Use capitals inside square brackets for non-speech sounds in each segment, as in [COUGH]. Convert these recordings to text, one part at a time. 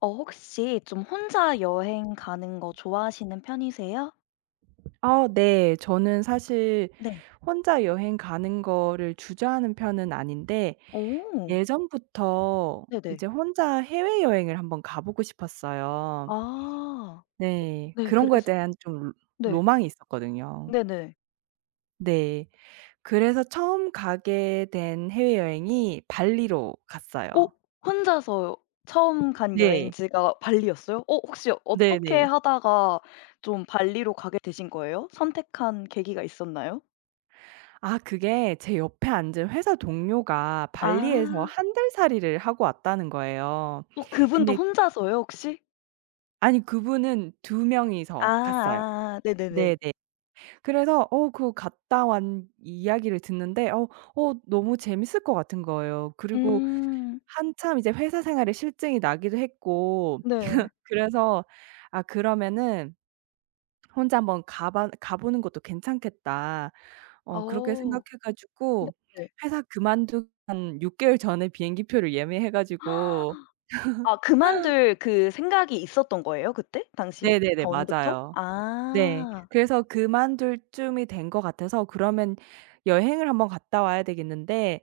어 혹시 좀 혼자 여행 가는 거 좋아하시는 편이세요? 아, 네. 저는 사실 네. 혼자 여행 가는 거를 주저하는 편은 아닌데 오. 예전부터 네네. 이제 혼자 해외여행을 한번 가 보고 싶었어요. 아. 네. 네 그런 거에 그래서 대한 좀 네. 로망이 있었거든요. 네네. 네. 그래서 처음 가게 된 해외여행이 발리로 갔어요. 어 혼자서 처음 간 네. 여행지가 발리였어요? 어 혹시 어떻게 네네. 하다가 좀 발리로 가게 되신 거예요? 선택한 계기가 있었나요? 아, 그게 제 옆에 앉은 회사 동료가 발리에서 아. 한 달 살이를 하고 왔다는 거예요. 어 그분도 근데 혼자서요 혹시? 아니, 그분은 두 명이서 갔어요. 아아아. 네네네. 네네. 그래서 그 갔다 온 이야기를 듣는데 너무 재밌을 것 같은 거예요. 그리고 음. 한참 이제 회사 생활에 실증이 나기도 했고, 네. 그래서 '아, 그러면은 혼자 한번 가봐 가 보는 것도 괜찮겠다.' 그렇게 생각해 어. 가지고 네네. 회사 그만두기 한 6개월 개월 전에 비행기표를 예매해 가지고. 아 그만둘 그 생각이 있었던 거예요 그때 당시에? 네네네, 전부터? 맞아요. 네. 아. 그래서 그만둘 쯤이 된 것 같아서 그러면 여행을 한번 갔다 와야 되겠는데,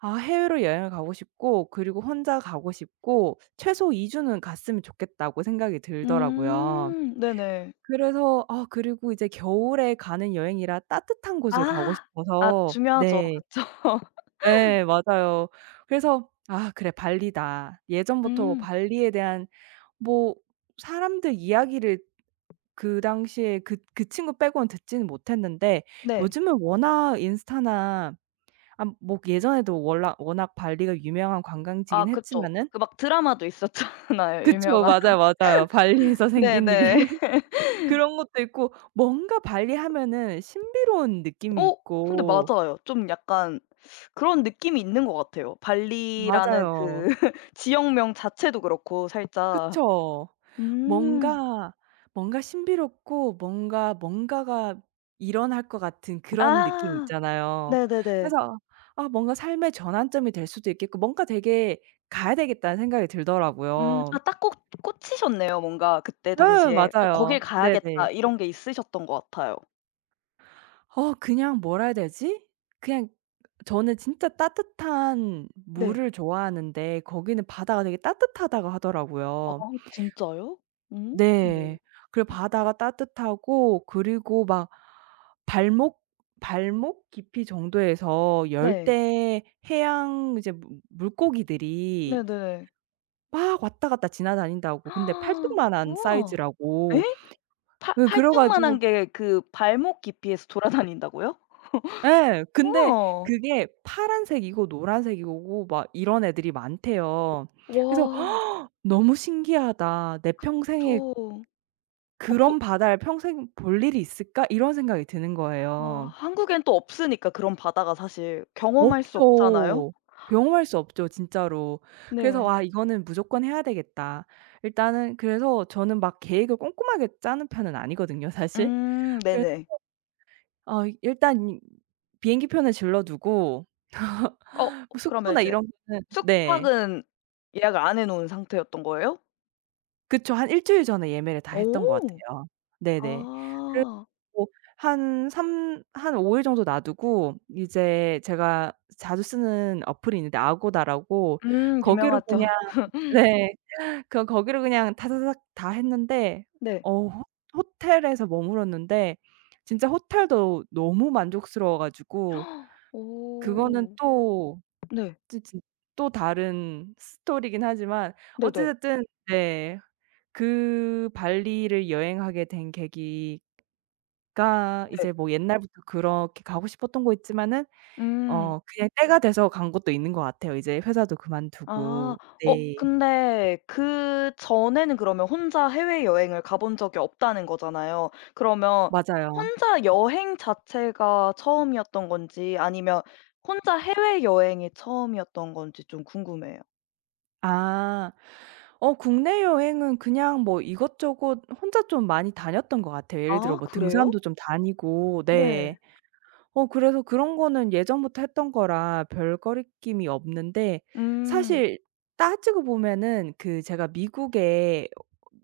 아, 해외로 여행을 가고 싶고, 그리고 혼자 가고 싶고, '최소 2주 주는 갔으면 좋겠다.'고 생각이 들더라고요. 네네. 그래서 아, 그리고 이제 겨울에 가는 여행이라 따뜻한 곳을 가고 아. 아 싶어서. 중요하죠. 네. 그쵸. [LAUGHS] 예, 맞아요. 그래서 '아, 그래, 발리다.' 예전부터 음 발리에 대한 뭐 사람들 이야기를 그 당시에 그 친구 빼고는 듣지는 못했는데, 네. 요즘은 워낙 인스타나, 아, 뭐 예전에도 월락 워낙 발리가 유명한 아 관광지긴 그쵸. 했지만은. 그 막 드라마도 있었잖아요 [LAUGHS] 그쵸. 유명한. 맞아요, 맞아요. 발리에서 생긴 일이. 네네. [LAUGHS] 그런 것도 있고, 뭔가 발리 하면은 신비로운 느낌이 어 근데 있고. 맞아요. 좀 약간 그런 느낌이 있는 것 같아요. 발리라는 그 맞아요. [LAUGHS] 지역명 자체도 그렇고 살짝. 그쵸. 음. 뭔가 뭔가 신비롭고 뭔가 뭔가가 일어날 것 같은 그런 느낌 아 있잖아요. 네네네. 그래서 아, 뭔가 삶의 전환점이 될 수도 있겠고, 뭔가 되게 '가야 되겠다.'는 생각이 음. 들더라고요. 아 딱 꽂 꽂히셨네요. 뭔가 그때 예, 당시에 '어 맞아요. 거길 네네. 가야겠다.' 이런 게 있으셨던 것 같아요. 그냥 뭐라 해야 되지? 그냥 저는 진짜 따뜻한 네. 물을 좋아하는데 거기는 바다가 되게 따뜻하다고 아 하더라고요. 진짜요? 음. 네. 그리고 바다가 따뜻하고, 그리고 막 발목 발목 깊이 정도에서 네. 열대 해양 이제 물 물고기들이 네네. 막 왔다 갔다 지나다닌다고. 근데 [GASPS] 팔뚝만한 우와. 사이즈라고. 예? 팔 예, 그래 팔뚝만한 가지고. 게 그 발목 깊이에서 돌아다닌다고요? 예. 근데 우와. 그게 파란색이고 노란색이고 막 이런 애들이 많대요. 그래서 와 [GASPS] '너무 신기하다. 내 그쵸. 평생에 어 보 그런 바다를 평생 볼 일이 있을까?' 이런 생각이 드는 아 거예요. 한국엔 또 없으니까 그런 바다가 사실 경험할 수 없잖아요. 없죠. 경험할 수 없죠, 진짜로. 그래서 네. '와, 이거는 무조건 해야 되겠다.' 일단은 그래서 저는 막 계획을 꼼꼼하게 짜는 편은 아니거든요, 사실. 그래서 네네. 일단 이 비행기 표는 질러 두고 어 뭐 그러면 숙소나 이제 이런 거는. 네. 숙박은 예약을 안 해 놓은 상태였던 거예요? 그쵸. 한 일 주일 전에 예매를 다 했던 것 오. 같아요. 네네. 그래서 아. 뭐 한삼한5일 정도 놔두고 이제 제가 자주 쓰는 어플이 있는데 아고다라고, 거기로 유명하죠. 그냥. 네. 그 거기를 그냥 다다닥 다 했는데 네. 어 호 호텔에서 머물었는데 진짜 호텔도 너무 만족스러워 가지고. 그거는 오. 또 네. 진 진 또 다른 스토리이긴 하지만 어찌 네네. 됐든. 네. 그 발리를 여행하게 된 계기가 네. 이제 뭐 옛날부터 그렇게 가고 싶었던 거 있지만은, 음. 그냥 때가 돼서 간 것도 있는 것 같아요. 이제 회사도 아. 그만두고. 어 네. 근데 그전에는 그러면 혼자 해외여행을 가본 적이 없다는 거잖아요. 그러면 맞아요. 혼자 여행 자체가 처음이었던 건지 아니면 혼자 해외여행이 처음이었던 건지 좀 궁금해요. 아. 국내 여행은 그냥 뭐 이것저것 혼자 좀 많이 다녔던 것 같아요. 예를 들어 아 뭐 그래요? 등산도 좀 다니고. 네. 네. 그래서 그런 거는 예전부터 했던 거라 별거리낌이 없는데, 음. 사실 따지고 보면은 그 제가 미국에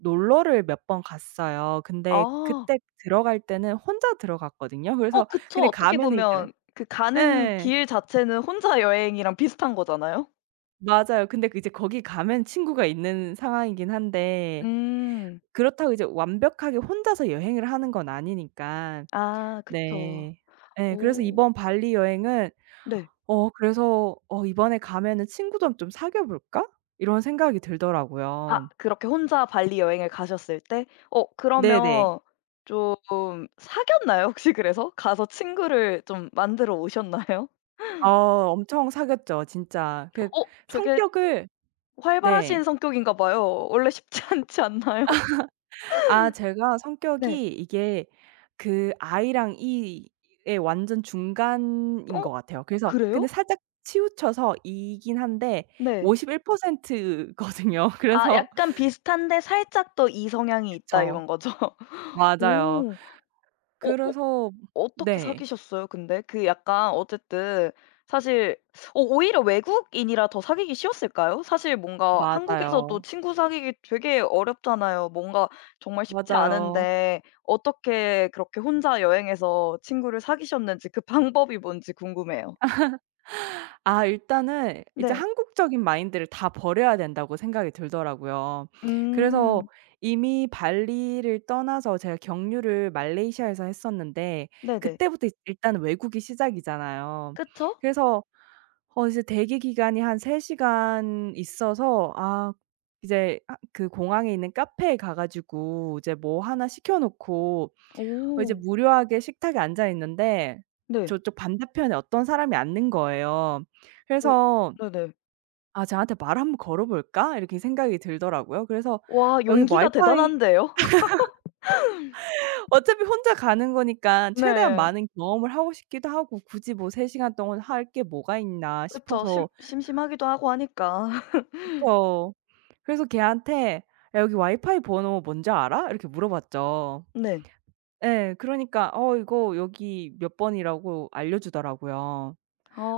놀러를 몇 번 갔어요. 근데 아. 그때 들어갈 때는 혼자 들어갔거든요. 어 그래서 그쵸. 근데 어떻게 가면은 이제. 보면 그 가는 예. 길 자체는 혼자 여행이랑 비슷한 거잖아요. 맞아요. 근데 그 이제 거기 가면 친구가 있는 상황이긴 한데, 음. 그렇다고 이제 완벽하게 혼자서 여행을 하는 건 아니니까. 아 그쵸. 네. 예. 그래서 오. 이번 발리 여행은, 네. 그래서 '어, 이번에 가면은 친구 좀 사귀어 볼까?' 이런 생각이 아 들더라고요. 그렇게 혼자 발리 여행을 가셨을 때 어 네네. 그러면 좀 사귀었나요 혹시 그래서? 가서 친구를 좀 만들어 오셨나요? 어, 엄청 사귀었죠 진짜. 그 어 되게 성격을. 활발하신 네. 성격인가 봐요. 원래 쉽지 [LAUGHS] 않지 않나요? 아, 제가 네. 성격이 이게 그 I랑 E의 완전 중간인 어 것 같아요. 그래서 근데 그래요? 살짝 치우쳐서 E이긴 한데 네. 51% 거든요. [LAUGHS] 아 그래서. 약간 비슷한데 살짝 더 이 성향이 있다 그쵸. 이런 거죠? 맞아요. 오. 어 그래서. 어떻게 네. 사귀셨어요 근데? 그 약간 어쨌든 사실 어 오히려 외국인이라 더 사귀기 쉬웠을까요? 사실 뭔가 한국에서도 맞아요, 친구 사귀기 되게 어렵잖아요. 뭔가 정말 쉽지 맞아요. 않은데 어떻게 그렇게 혼자 여행해서 친구를 사귀셨는지 그 [LAUGHS] 방법이 뭔지 궁금해요. 아, 일단은 이제 네. 한국적인 마인드를 다 버려야 된다고 생각이 들더라고요. 그래서 음. 이미 발리를 떠나서 제가 경유를 말레이시아에서 했었는데, 네네. 그때부터 이제 일단 외국이 시작이잖아요. 그쵸? 그래서 이제 대기 기간이 한 3시간 시간 있어서, 아, 이제 하 그 공항에 있는 카페에 가 가지고 이제 뭐 하나 시켜 놓고 이제 오. 무료하게 식탁에 앉아 있는데 네. 저쪽 반대편에 어떤 사람이 앉는 거예요. 오. 그래서 네네. '아, 쟤한테 말을 한번 걸어 볼까?' 이렇게 생각이 들더라고요. 그래서 와 여기 용기가 와이파이. 대단한데요? [LAUGHS] [LAUGHS] 어차피 혼자 가는 거니까 최대한 네. 많은 경험을 하고 싶기도 하고 '굳이 뭐 3시간 시간 동안 할 게 뭐가 있나.' 그쵸. 심 싶어서. 심심하기도 하고 하니까. 그쵸. 그래서 걔한테 "야 여기 와이파이 번호 뭔지 알아?" 이렇게 물어봤죠. [LAUGHS] 네. 예. 그러니까 "어 이거 여기 몇 번이라."고 알려 주더라고요.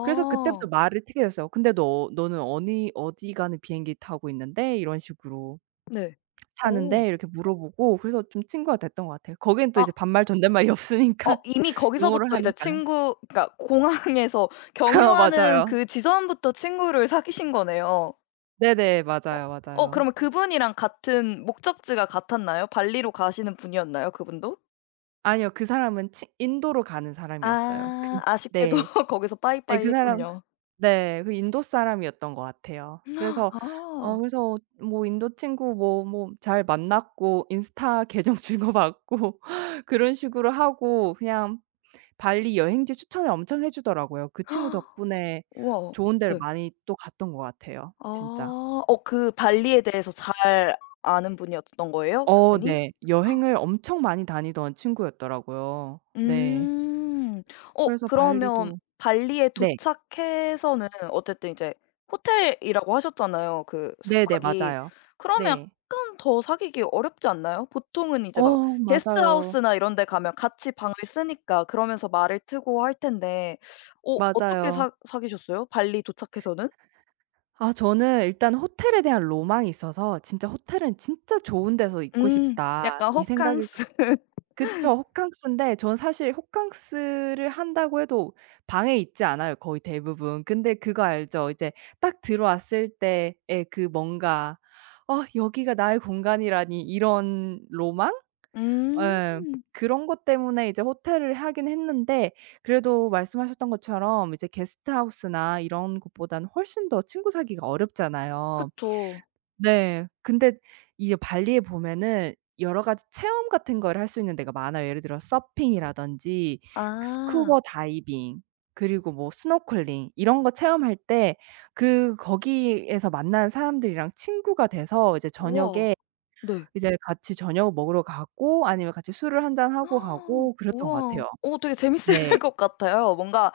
그래서 그때부터 말을 트게 됐어요. "근데 너 너는 어니 어디 가는 비행기 타고 있는데?" 이런 식으로 네. 오 "타는데." 이렇게 물어보고, 그래서 좀 친구가 됐던 것 같아요. 거기는 또 이제 아 반말 존댓말이 [LAUGHS] 어 없으니까 이미 영어로 거기서부터 이제 하니까. 친구 그러니까 공항에서 [LAUGHS] 어, 경유하는 맞아요. 그 지점부터 친구를 사귀신 거네요. 네네. 어 맞아요, 어 맞아요. 그러면 그분이랑 같은 목적지가 같았나요? 발리로 가시는 분이었나요, 그분도? 아니요. 그 사람은 치 인도로 가는 사람이었어요. 그. 아 아쉽게도 네. [LAUGHS] 거기서 네 빠이빠이 그 사람. 했군요. 네. 그 인도 사람이었던 것 같아요. 그래서 아. 그래서 뭐 인도 친구 뭐 잘 만났고 인스타 계정 [LAUGHS] 주고받고 그런 식으로 하고 그냥 발리 여행지 추천을 엄청 해 주더라고요. 그 친구 덕분에 [GASPS] 우와. 좋은 데를 네. 많이 또 갔던 것 같아요 진짜. 아. 어 그 발리에 대해서 잘 아는 분이었던 거예요? 어, 그분이? 네. 여행을 엄청 많이 다니던 친구였더라고요. 네. 음. 어 그래서 발리도. 그러면 발리에 네. 도착해서는 어쨌든 이제 호텔이라고 하셨잖아요, 그 네네, 숙박이. 맞아요. 그러면 네. 약간 더 사귀기 어렵지 않나요? 보통은 이제 막 어, 맞아요. 게스트하우스나 이런 데 가면 같이 방을 쓰니까 그러면서 말을 트고 할 텐데 어 어떻게 맞아요. 사 사귀셨어요? 발리 도착해서는? 아, 저는 일단 호텔에 대한 로망이 있어서 '진짜 호텔은 진짜 좋은 데서 있고 음. 싶다.' 약간 이 생각이 그. 호캉스. [LAUGHS] 그쵸. 호캉스인데 전 사실 호캉스를 한다고 해도 방에 있지 않아요, 거의 대부분. 근데 그거 알죠? 이제 딱 들어왔을 때의 그 뭔가 '어, 여기가 나의 공간이라니.' 이런 로망? 음. 예. 그런 것 때문에 이제 호텔을 하긴 했는데 그래도 말씀하셨던 것처럼 이제 게스트하우스나 이런 곳보다는 훨씬 더 친구 사귀기가 어렵잖아요. 그쵸. 네. 근데 이제 발리에 보면은 여러 가지 체험 같은 걸 할 수 있는 데가 많아요. 예를 들어 서핑이라든지 그 아. 스쿠버 다이빙, 그리고 뭐 스노클링 이런 거 체험할 때 그 거기에서 만난 사람들이랑 친구가 돼서 이제 우와. 저녁에 네. 같이 저녁 먹으러 가고, 아니면 같이 술을 한 잔 하고 [GASPS] 가고 그랬던 것 우와. 같아요. 어 되게 재밌을 네. [LAUGHS] 것 같아요. 뭔가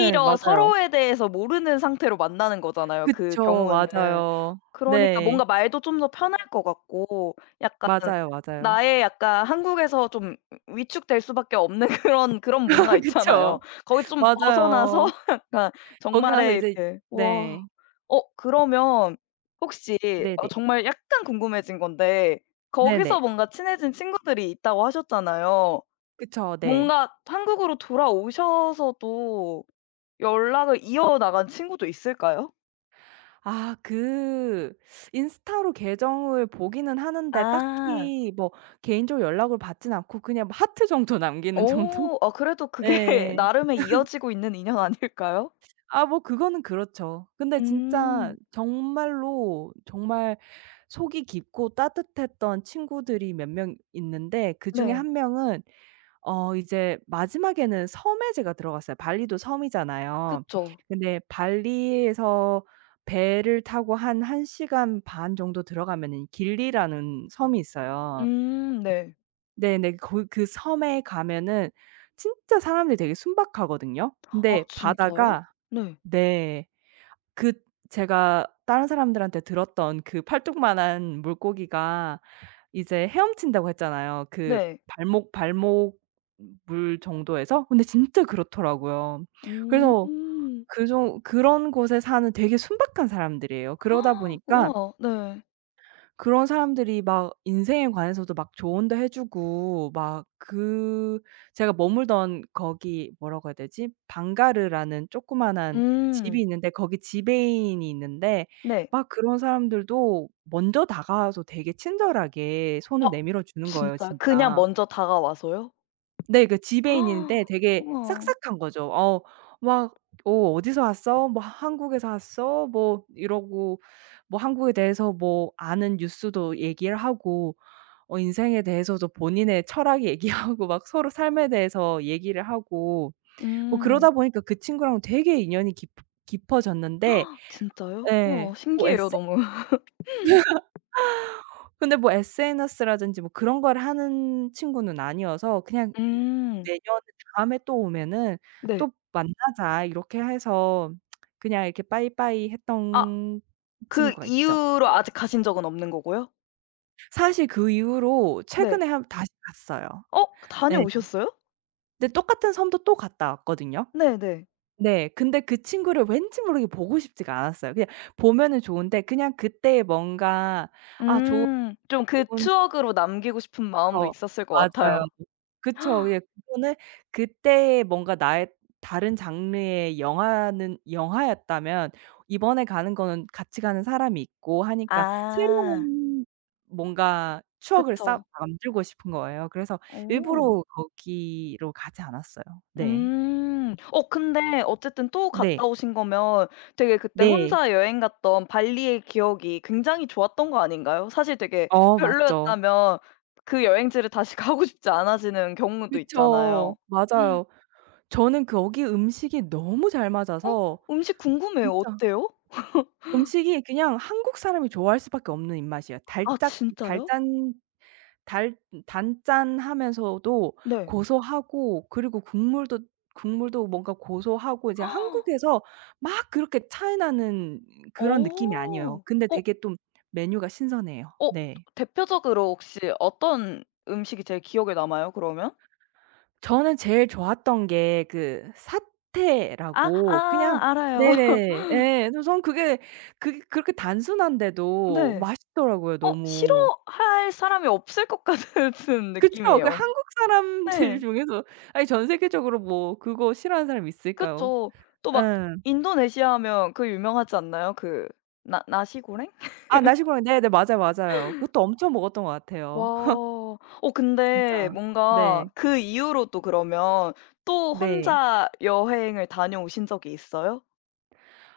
예, 맞아요. 서로에 대해서 모르는 상태로 만나는 거잖아요, 그 그쵸. 경우는. 맞아요. 그러니까 네. 뭔가 말도 좀 더 편할 것 같고 약간 맞아요, 맞아요. 나의 약간 한국에서 좀 위축될 수밖에 없는 [LAUGHS] 그런 문화가 [LAUGHS] 있잖아요. 그쵸. 거기서 좀 벗어나서 맞아요. [LAUGHS] 약간 거기 가서 정말의 이제. 이렇게 와 네. 어 그러면 혹시 어 네네. 정말 약간 궁금해진 건데 네네. 거기서 뭔가 친해진 친구들이 있다고 하셨잖아요. 그쵸. 네. 뭔가 한국으로 돌아오셔서도 연락을 이어나간 친구도 있을까요? 아, 그 인스타로 계정을 보기는 하는데 아. 딱히 뭐 개인적으로 연락을 받진 않고 그냥 뭐 하트 정도 [LAUGHS] 남기는 정도? 오. 아 그래도 그게 [LAUGHS] 예. 나름의 이어지고 있는 인연 아닐까요? 아, 뭐 그거는 그렇죠. 근데 진짜 음. 정말로 정말 속이 깊고 따뜻했던 친구들이 몇 명 있는데 그중에 네. 한 명은, 이제 마지막에는 섬에 제가 들어갔어요. 발리도 섬이잖아요. 그쵸. 근데 발리에서 배를 타고 한 1시간 시간 반 정도 들어가면은 길리라는 섬이 있어요. 네. 네네. 거기 그 섬에 가면은 진짜 사람들이 되게 순박하거든요. 아 근데 진짜요? 바다가. 네. 네. 그 제가 다른 사람들한테 들었던 그 팔뚝만한 물고기가 이제 헤엄친다고 했잖아요. 그 네. 발목 물 정도에서. 근데 진짜 그렇더라고요. 그래서 음. 그 좀 그런 곳에 사는 되게 순박한 사람들이에요. 그러다 [GASPS] 보니까 우와. 네. 그런 사람들이 막 인생에 관해서도 막 조언도 해 주고, 막 그 제가 머물던 거기 뭐라고 해야 되지? 방가르라는 조그마한 집이 음. 있는데 거기 지배인이 있는데, 네. 막 그런 사람들도 먼저 다가와서 되게 친절하게 아 손을 내밀어 주는 거예요 진짜요? 그냥 진짜. 먼저 다가와서요? 네. 그 지배인인데 [GASPS] 되게 우와. 싹싹한 거죠. 어, 막 "어 어디서 왔어?" 뭐 "한국에서 왔어?" 뭐 이러고 뭐 한국에 대해서 뭐 아는 뉴스도 얘기를 하고 인생에 대해서도 본인의 철학 얘기하고 [LAUGHS] 막 서로 삶에 대해서 얘기를 하고 뭐 음. 그러다 보니까 그 친구랑 되게 인연이 깊 깊어졌는데. [GASPS] 진짜요? 예. 우와 뭐 신기해요 에스 너무. [LAUGHS] 근데 뭐 SNS라든지 뭐 그런 걸 하는 친구는 아니어서 그냥 이 음. "내년 다음에 또 오면은 네. 또 만나자." 이렇게 해서 그냥 이렇게 빠이빠이 아 했던 그 친구가 있죠. 이후로 네. 아직 가신 적은 없는 거고요? 사실 그 이후로 네. 최근에 한 다시 갔어요. 어 네. 다녀오셨어요? 근데 똑같은 섬도 또 갔다 왔거든요. 네네. 네. 근데 그 친구를 왠지 모르게 보고 싶지가 않았어요. 그냥 보면은 좋은데 그냥 그때의 뭔가 음. 좀 그 좋은. 추억으로 남기고 싶은 마음도 그쵸. 있었을 것 맞아요. 같아요. 그쵸. 예, [GASPS] 그거는 그때의 뭔가 나의 다른 장르의 영화는 영화였다면, 이번에 가는 거는 같이 가는 사람이 있고 하니까 아. 새로운 뭔가 추억을 쌓 그쵸. 만들고 싶은 거예요. 그래서 어. 일부러 거기로 가지 않았어요. 네. 음. 어 근데 어쨌든 또 네. 갔다 오신 거면 되게 그때 네. 혼자 여행 갔던 발리의 기억이 굉장히 좋았던 거 아닌가요? 사실 되게 어, 맞죠. 별로였다면 그 여행지를 다시 [LAUGHS] 가고 싶지 않아지는 경우도 있잖아요. 그쵸. [GASPS] 맞아요. 저는 거기 음식이 너무 잘 어? 맞아서 음식 궁금해요. 진짜 어때요? 음식이 그냥 한국 사람이 좋아할 수밖에 없는 입맛이에요. 아 달짝 진짜요? 달짠 달 단짠하면서도 네. 고소하고, 그리고 국물도 뭔가 고소하고, 이제 [GASPS] 한국에서 막 그렇게 차이 나는 어. 그런 느낌이 아니에요. 근데 어 되게 좀 메뉴가 신선해요. 어 네. 대표적으로 혹시 어떤 음식이 제일 기억에 남아요 그러면? 저는 제일 좋았던 게 그 아 사태라고 아 그냥. 알아요. [LAUGHS] 네네. 예. 그래서 저는 그게 그렇게 단순한데도 네. 맛있더라고요 어 너무. 싫어할 사람이 없을 것 같은 [LAUGHS] 그쵸. 그 느낌이에요. 한국 사람들 네. [LAUGHS] 중에서, 아니 전 세계적으로 뭐 그거 싫어하는 사람이 있을까요? 그쵸. 또 막 예. 인도네시아 하면 그 유명하지 않나요? 그 나 나시고랭? 아, 나시고랑. 네네. 맞아요, 맞아요. 그것도 엄청 먹었던 것 와. 같아요. 아, 어 근데 진짜. 뭔가 네. 그 이후로도 그러면 또 네. 혼자 여행을 다녀오신 적이 있어요?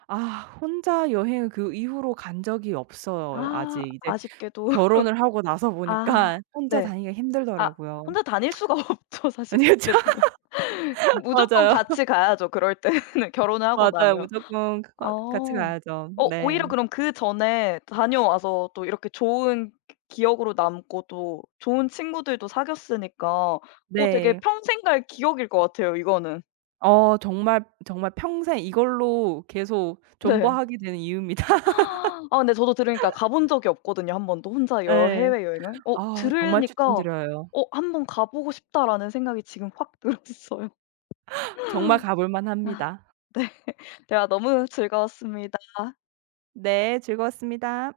아, 혼자 여행을 그 이후로 간 적이 없어요 아 아직. 이제 아쉽게도. 결혼을 하고 나서 아 보니까 혼자 네. 다니기가 아 힘들더라고요. 혼자 다닐 수가 [LAUGHS] 없죠 [LAUGHS] 사실 아니 그쵸. 그때 되면. 무조건 맞아요. 같이 가야죠 그럴 때는 [LAUGHS] 결혼을 하고 맞아요. 나면. 무조건 아. 거 같이 가야죠. 어 네. 오히려 그럼 그전에 다녀와서 또 이렇게 좋은 기억으로 남고 또 좋은 친구들도 사귀었으니까 어 되게 네. 평생 갈 기억일 것 같아요 이거는. 어, 정말, 정말 평생 이걸로 계속 네. 존버하게 되는 이유입니다. [GASPS] 아 근데 저도 들으니까 가본 적이 없거든요 한 번도 혼자 여 예. 해외여행을. 어 아, 정말 들으니까 추천드려요. '어 한 번 가 보고 싶다.'라는 생각이 지금 확 [LAUGHS] 들었어요. 정말 가볼 아 만합니다. 네. 대화 너무 즐거웠습니다. 네, 즐거웠습니다.